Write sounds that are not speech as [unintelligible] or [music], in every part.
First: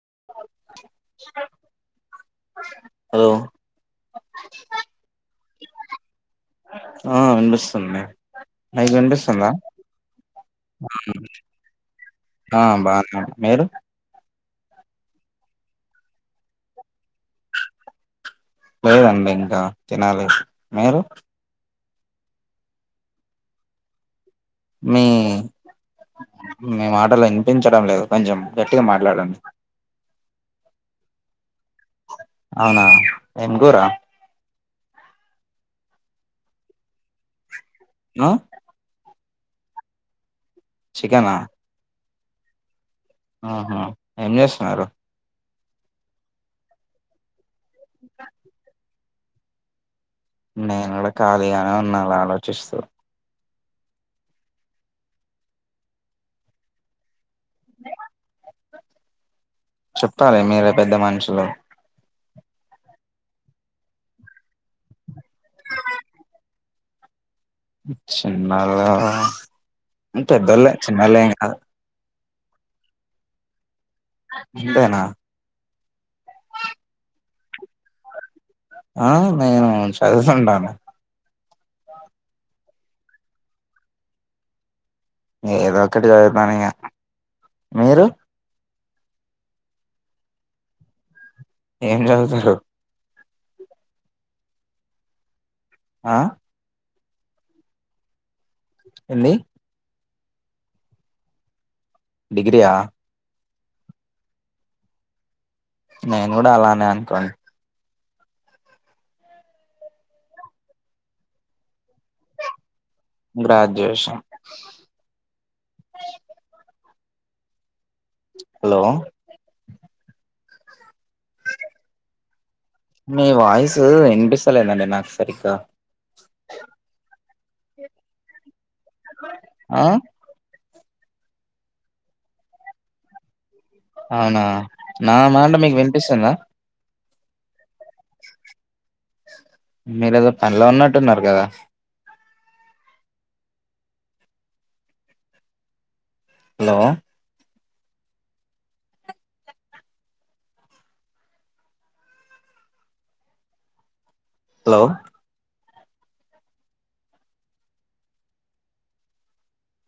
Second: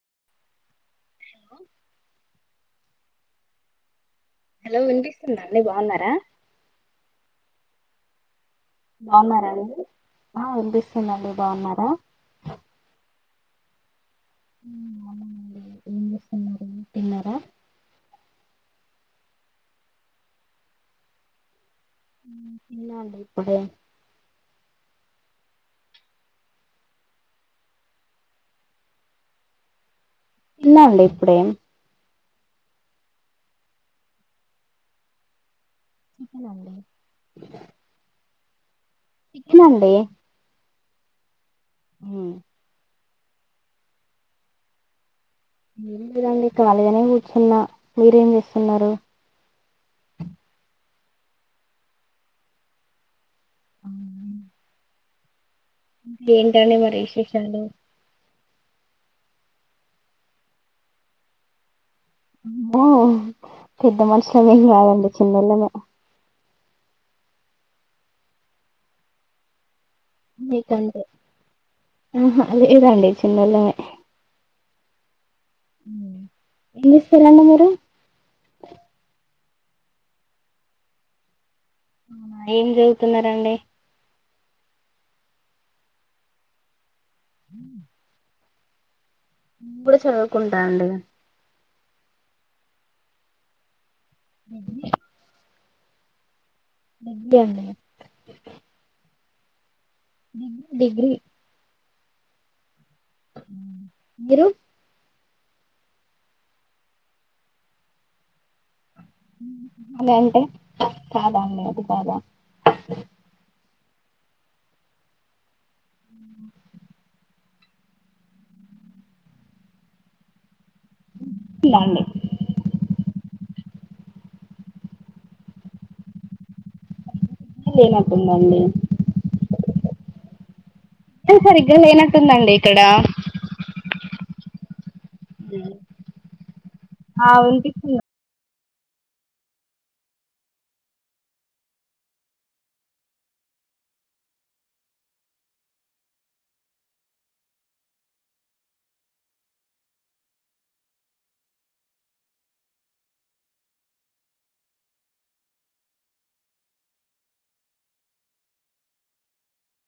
[inaudible] Hello hello hello వినిపిస్తుందా అండి బాగున్నారా ఆ వినిపిస్తుంది మీకు బాగున్నారా వినిపిస్తుందా అండి ఆ వినిపిస్తుందండి బాగున్నారా ఆ బానే మీరు హ్మ్ అవును అండి ఏం చేస్తున్నారు తిన్నారా లేదండి ఇంకా తినాలి మీరు హ్మ్ తిన్నా అండి ఇప్పుడే మీ మీ మాటలు వినిపించడం లేదు కొంచెం గట్టిగా మాట్లాడండి తిన్నా అండి ఇప్పుడే అవునా ఏం కూరా చికెన్ అండి ఆ చికెన్ అండి చికెనా ఉమ్ ఆహా ఏం చేస్తున్నారు ఏం లేదండి ఖాళీగానే కూర్చున్న మీరేం చేస్తున్నారు నేను కూడా ఖాళీగానే ఉన్న అలా ఆలోచిస్తూ అ ఏంటండీ మరి విశేషాలు చెప్పాలి మీరే పెద్ద మనుషులు అబ్బో పెద్ద మనుషుల మేం కాదండి చిన్నోళ్ళమే చిన్నోళ అంతే పెద్దోళ్ళే మీకంటే చిన్నోళ్ళు ఏం కాదు ఆహా లేదండి చిన్నోల్లమే అంతేనా ఏం చేస్తారండీ మీరు ఆ నేను చదువుతుంటాను అవునా ఏం చదువుతున్నారండి ఏదో ఒకటి చదువుతాను ఇగ మీరు ఇప్పుడే చదువుకుంటాండుగా ఏం చదువుతారు డిగ్రీ ఆ డిగ్రీ అన్నయ్య ఏంది డిగ్రీ డిగ్రీ ఆ మీరు నేను కూడా అలానే అనుకోండి అదే అంటే కాదా అండి అది కాదా గ్రాడ్యుయేషన్ హలో వినిపిస్తుందా అండి మీ వాయిసు వినిపిస్తలేదండి నాకు సరిగ్గా సిగ్నల్ లేనట్టు ఉందండి ఆ సిగ్నల్ సరిగ్గా లేనట్టుందండి ఇక్కడ అవునా నా మాట మీకు వినిపిస్తుందా ఆ వినిపిస్తుందం మీరు ఏదో పనిలో ఉన్నట్టున్నారు కదా హలో హలో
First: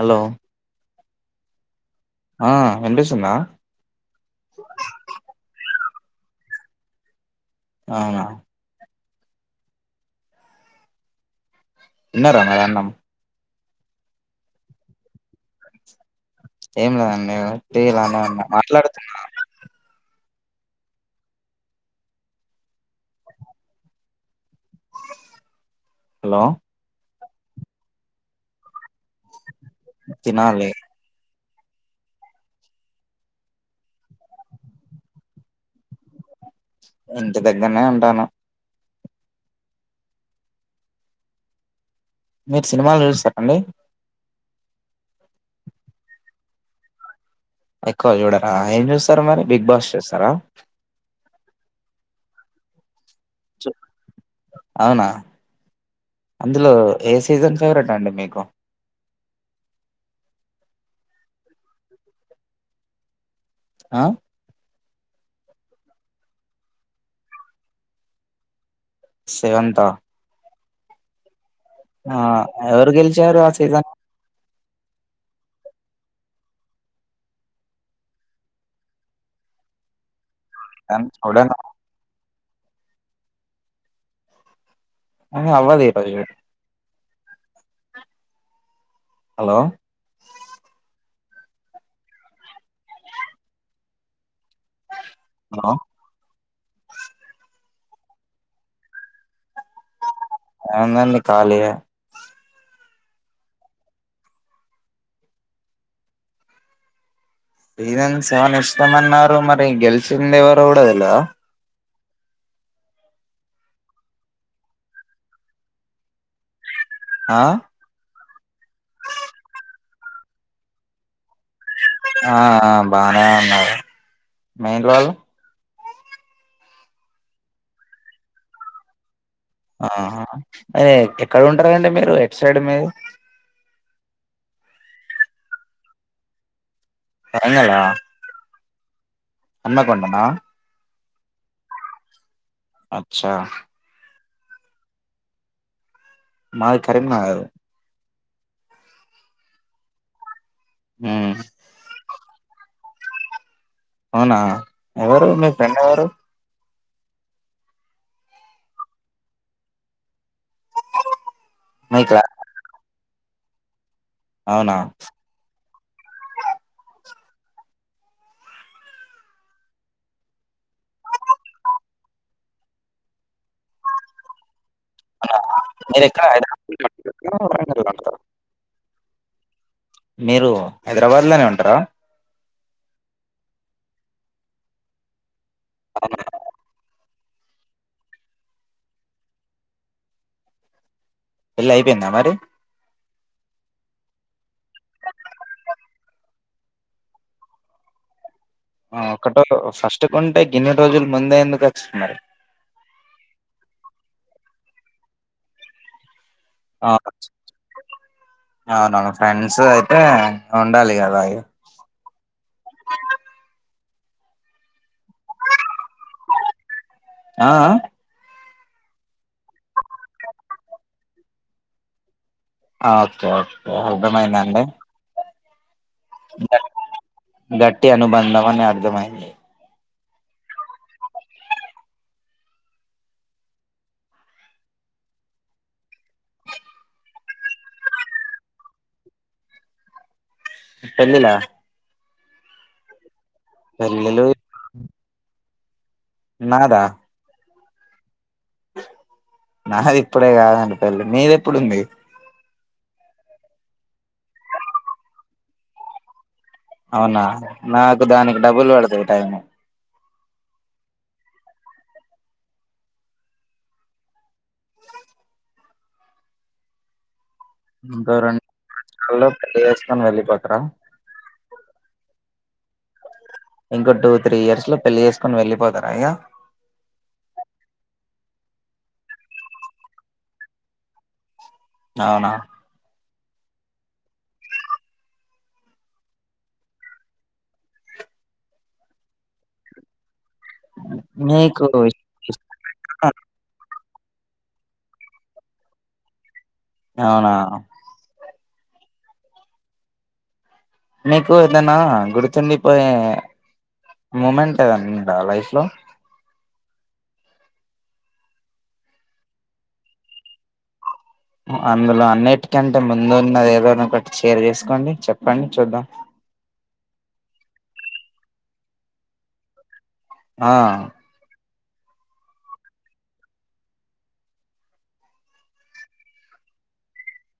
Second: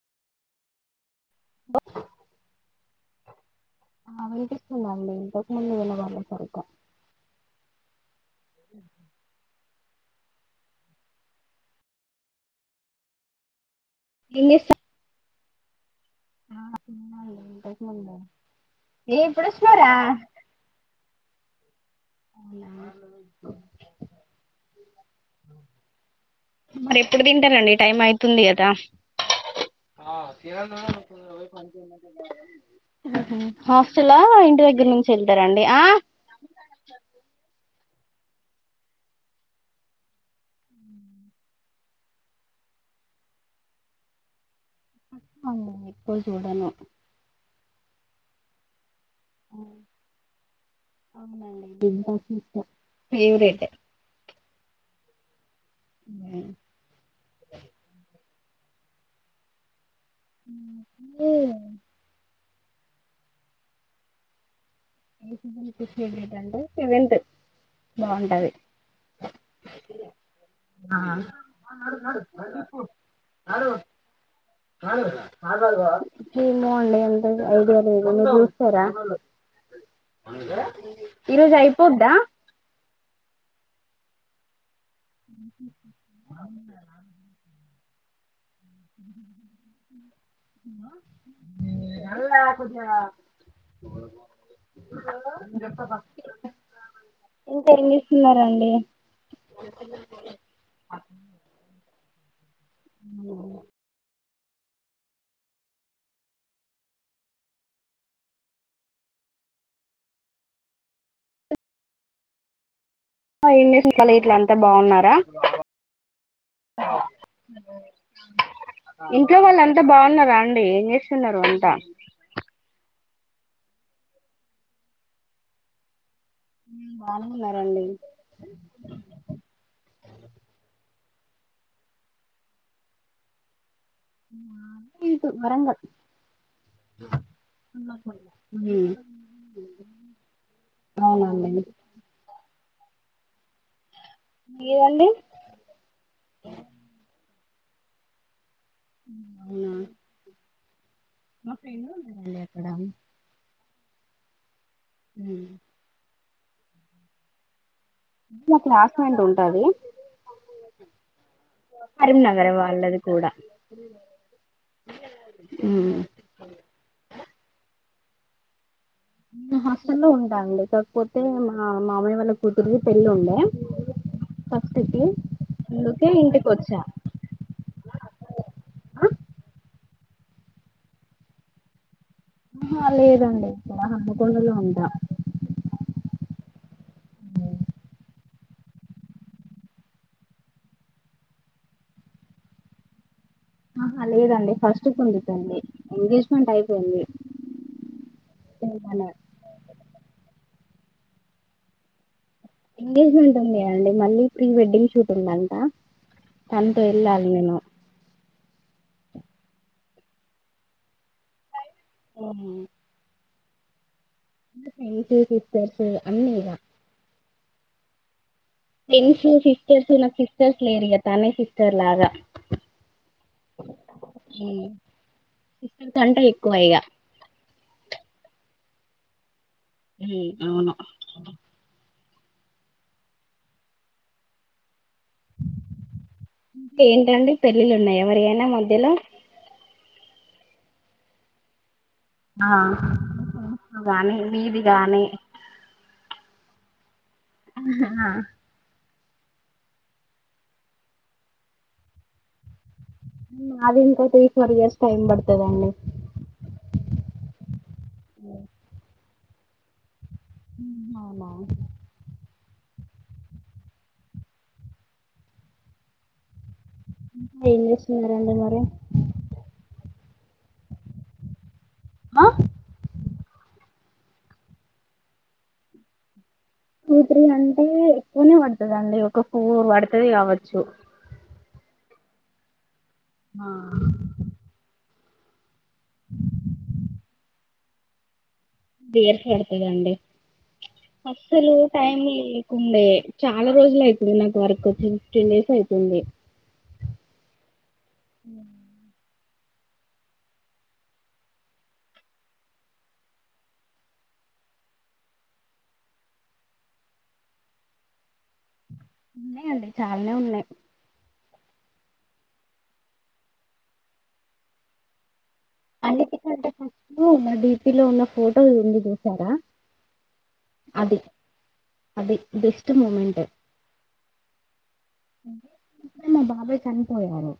హలో లో ఆ వినిపిస్తుందా ఆ వినిపిస్తుందండి ఇంత ముందుకు వినబలే సరిగా అవునా తిన్నారా మరి అన్నం ఏం చేస్తారు ఏం లేదండి టీ ఇంతకు ముందు ఇలానే ఉన్నా మాట్లాడుతున్నా ఏ ఇప్పుడు వస్తున్నావురా అవునా హలో మరి ఎప్పుడు తింటారండి టైం అయితుంది కదా తినాలి హాస్టల్ ఇంటి దగ్గర నుంచి వెళ్తారండి ఆ ఇంటి దగ్గరనే ఉంటాను మీరు సినిమాలు చూస్తారా అండి అవునండి ఎక్కువ చూడను ఎక్కువ చూడరా ఏం చేస్త స్తార మరి ఆ బిగ్ బాస్ చేస్తారా అవునండి బిగ్ బాస్ ఇష్టం ఫేవరెట్ అవునా మీకు అందులో ఏ సీజన్ ఫేవరెట్ అండి మీకు ఏ ఆ [unintelligible] ఏంటి అంటే సెవెంత్ బాగుంటది సెవెంత్ ఆ ఆ ఆ ఎవరు గెలిచారు ఆ సీజన్ ఏమో అండి అంత ఐడియా లేదు మీరు చూస్తారా కానీ ఈరోోజు చూడను అయిపోద్దా ఆహా, అవ్వదు ఈ రోజు అ హలో నల్ కొంచ హలో చెప్ప బా ఇంకా ఏం చేస్తున్నారండి ఏముందండి ఖాళీయే ఆ పనెన్స్ ఏమన్ ఇష్టమ అన్నారు మరి గెలిచింది ఎవరు కూడా తెలీదా ఇంగ్లీష్ కాల ఇట్ల అంతా బాగున్నారా ఆ ఇంట్లో వాళ్ళు అంతా బాగున్నారా అండి ఏం చేస్తున్నారు అంతా ఆ ఆ, బానే ఉన్నారు మీ ఇంటి వాళ్ళు బానే ఉన్నారంండి ఆ అదే ఎక్కడ ఉంటారండి మీరు ఎట్టు సైడ్ మీది మాది ఇటు వరంగల్ [inaudible] హ అమ్న్న కొండనా అవునండి అచ్చా మీదండి మాది కరీంనగర్ హ్మ్మ్ అవునా మ్మ్ మా ఫ్రెండ్ ఉంది అండి అక్కడా అవునా అక్కడ ఎవరు ఉమ్, మీ ఫ్రెండ్ ఎవరు నా క్లాస్మేట్ ఉంటది. మీ క్లా కరీంనగర్ వాళ్లది. కూడా అవునా నేను హాస్టల్లో ఉంటా అండి కాకపోతే మా మామయ్య వాళ్ళ కూతురిది పెళ్లి ఉండే ఫ అ మీరు ఎక్కడ వచ్చా హైదరాబాద్ మీరు హైదరాబాద్ లోనే ఉంటారా ఆహా లేదండి ఇక్కడ హనుమకొండలో ఉంటా అవును పెళ్లి అయిపోయిందా మరి ఆహా లేదండి ఫస్ట్కి ఉంది పెళ్లి ఎంగేజ్మెంట్ అయిపోయింది. ఆ ఒకట ఫస్ట్ కొంటే గిన్నె రోజులు ముందే ఎందుకు వచ్చినారు ఎంగేజ్మెంట్ ఉంది కదండీ మళ్ళీ ప్రీ వెడ్డింగ్ షూట్ ఉందంట తనతో ఎళ్లాలి నేను అవునా ఫ్రెండ్స్ అయితే ఉండాలి కదా ఇగ హమ్ అన్ని ఇల ఆ ఫ్రెండ్స్ సిస్టర్స్ నాకు సిస్టర్స్ లేరూ తనే సిస్టర్ లాగా ఓకే ఓకే అర్థమైందండి ఇ [inaudible] తంట ఎక్కువ గ- ఇగ గట్టి అనుబంధం అని అర్థమైంది అవును ఇంకా ఏంటండి పెళ్లిళ్లు ఉన్నాయా ఎవరి ఐనా మధ్యల పెళ్లిల ఆ గానీ పెళ్ళిలు నీది గాని నాదా ఆ నాది ఇప్పుడే కాదండి పెళ్లి నీది ఎప్పుడుంది నాది ఇంకా త్రీ ఫోర్ ఇయర్స్ టైమ్ పడతది అండి అవునా నాకు దానికి డబలు పడతాయి టైము మ్ అవునా ఏం ఇంకా చేస్తున్నారండి రం మరి [unintelligible] పెళ్లి చేస్కోని వెళ్ళిపో తరు ఆ ఇంకో టూ త్రీ ఇయర్స్ లో పెళ్లి చేసుకొని వెళ్ళిపోతారా ఇగ టూ త్రి అంటే ఎక్కువనే పడతదండి ఒకొక ఉరు పడుతది కావచ్చు అవునా ఆ దేరు పెటతదండి అస్సలు నీకు టైం ఇష్టం లేకుండే చాలా రోజులు అయి ఇ నాకు వర్కు ఫిఫ్టీన్ డేస్ అయితుంది అవునా మీకు ఏదనా గుర్తుండిపోయే మూమెంట్ ఏదన్నా ఉందా లైఫ్ లో ఉన్నాయండి చాలానే ఉన్నాయి అందులో అన్నిటికంటే ముందు ఉన్నది ఏదోన్న ఒకటి షేర్ చేసుకోండి చెప్ చెప్పండి చూద్దాం మా డడిపీలో ఉన్న ఫోటోలు ఎందు చూసారా ఆ అది అది బెస్ట్ మూమెంట్ మా బాబాయ చనిపోయారు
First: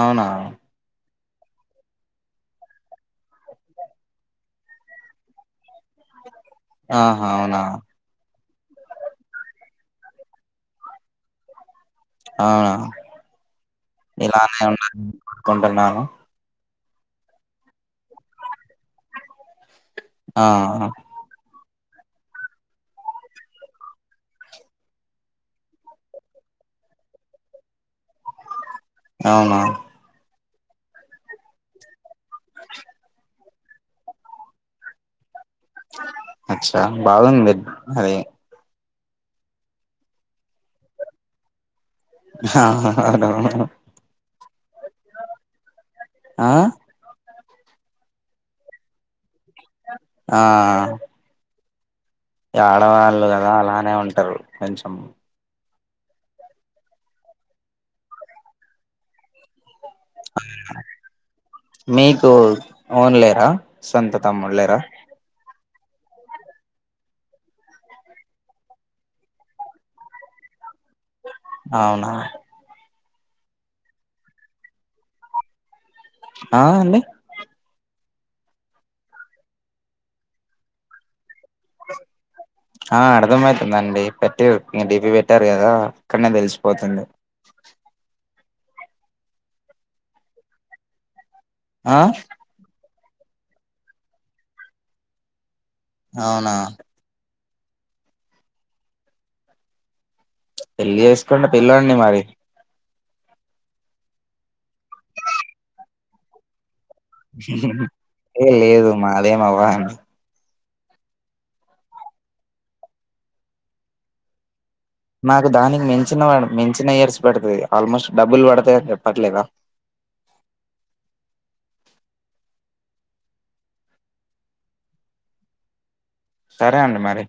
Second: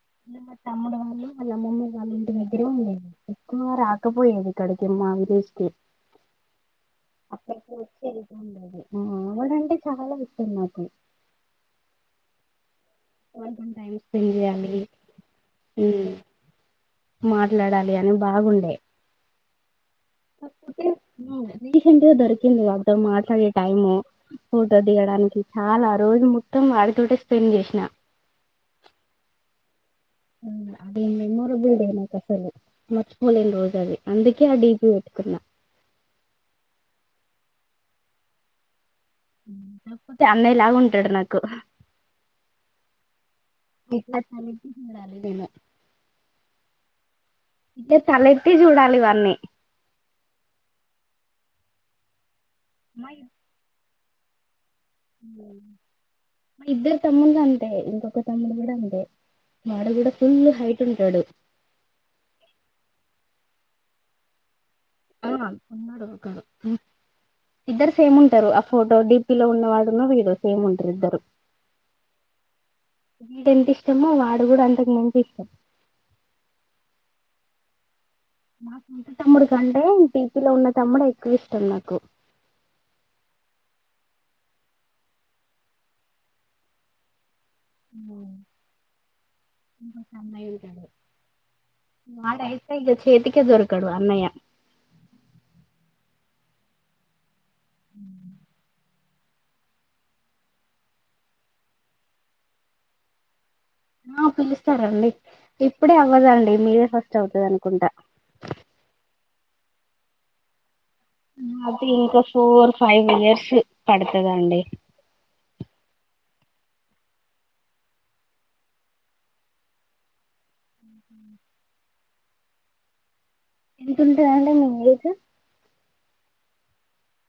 అవునా ఇ మ తమ్ముడు వాళ్ళు అళ్ళ మమ్మ వాళ్ళ ఇంటి దగ్గరే ఉండేది ఎక్కువ రాకపోయేది ఇక్కడికి మా విదస్కి ఆహా అవునా ఉండదు ఆ ఆవిడంటే చాలా ఇష్టం నాకు అవునా వాళ్ళతో టైం స్పెండ్ ఇలానే చేయాలి ఉన్నాాల కోరుకుంటున్నాను ఉమ్, మాట్లాడాలి అని బాగుండే ఆ కాకపోతే రీసెంట్ గా దొరికింది వాతో మాట్లాడే టైము ఫోటో దియడానికి చాలా రోజు మొత్తం వాడితోట స్పెండ్ చేసిన అవునా అది మెమోరబుల్ డేనా కసలు మర్చిపోని రోజు అది అందుకే ఆ డిపి పెట్టుకున్న అచ్చ బాగుంది కాకపోతే అన్నయ్య లాగా ఉంటాడు నాకు అవునవును [unintelligible] ఆ అంటే తల ఎత్తి చూడాలివన్నీ ఆ మా ఆడవాళ్ళు ఇ- కదా అలానే ఉంట కొంచం మా ఇద్దరు తమ్ముళ్లు అంతే ఇంకొక తమ్ముడు కూడా అంతే మాడ కూడా ఫుల్ హైట్ ఉంటాడు మీకు ఓన్ సొంత తాముళ్ళేరా ఉన్నాడు ఒకడు ఇద్దరు సేమ్ ఉంటారు ఆ ఫోటో డిపిలో ఉన్నవాడున్న వీడిసేమ్ ఉంట అవునా ఇంట ఎంత ఇష్టమో వాడు కూడా అంతకు మంచి ఇష్టం ఆ అండి నా సొంత తమ్ముడు కంటే డిపీలో ఉన్న తమ్ముడు ఇష్టం నాకు ందండి పెట్టి మీ డీపీ పెట్టారు కదా అక్కడనే తెలిసిపోతుంది ఇకా సమయంంటదు ఆ వాడు అయితే [unintelligible] చేతికి దొరుకడు అన్నయ్య అవునా అ పెళ్ళి చేసుకుంటే పిల్లాడిని మరి ఆ పిలుస్తారంండి ఇప్పుడే అవ్వదాండి మీరే అవుతది అనుకుంటా ఏ లేదు మాది ఏేమవా అది ఇంకా ఫోర్ ఫైవ్ ఇయర్స్ పడుతుదండి నాకు దానికి మించిన మించిన ఇయర్స్ పెడుతుంది ఆల్మోస్ట్ డబ్బులు పడతాయని చెప్పట్లేదా ఎతుంటారండి మీంగ్ేజ సరే అండి మరి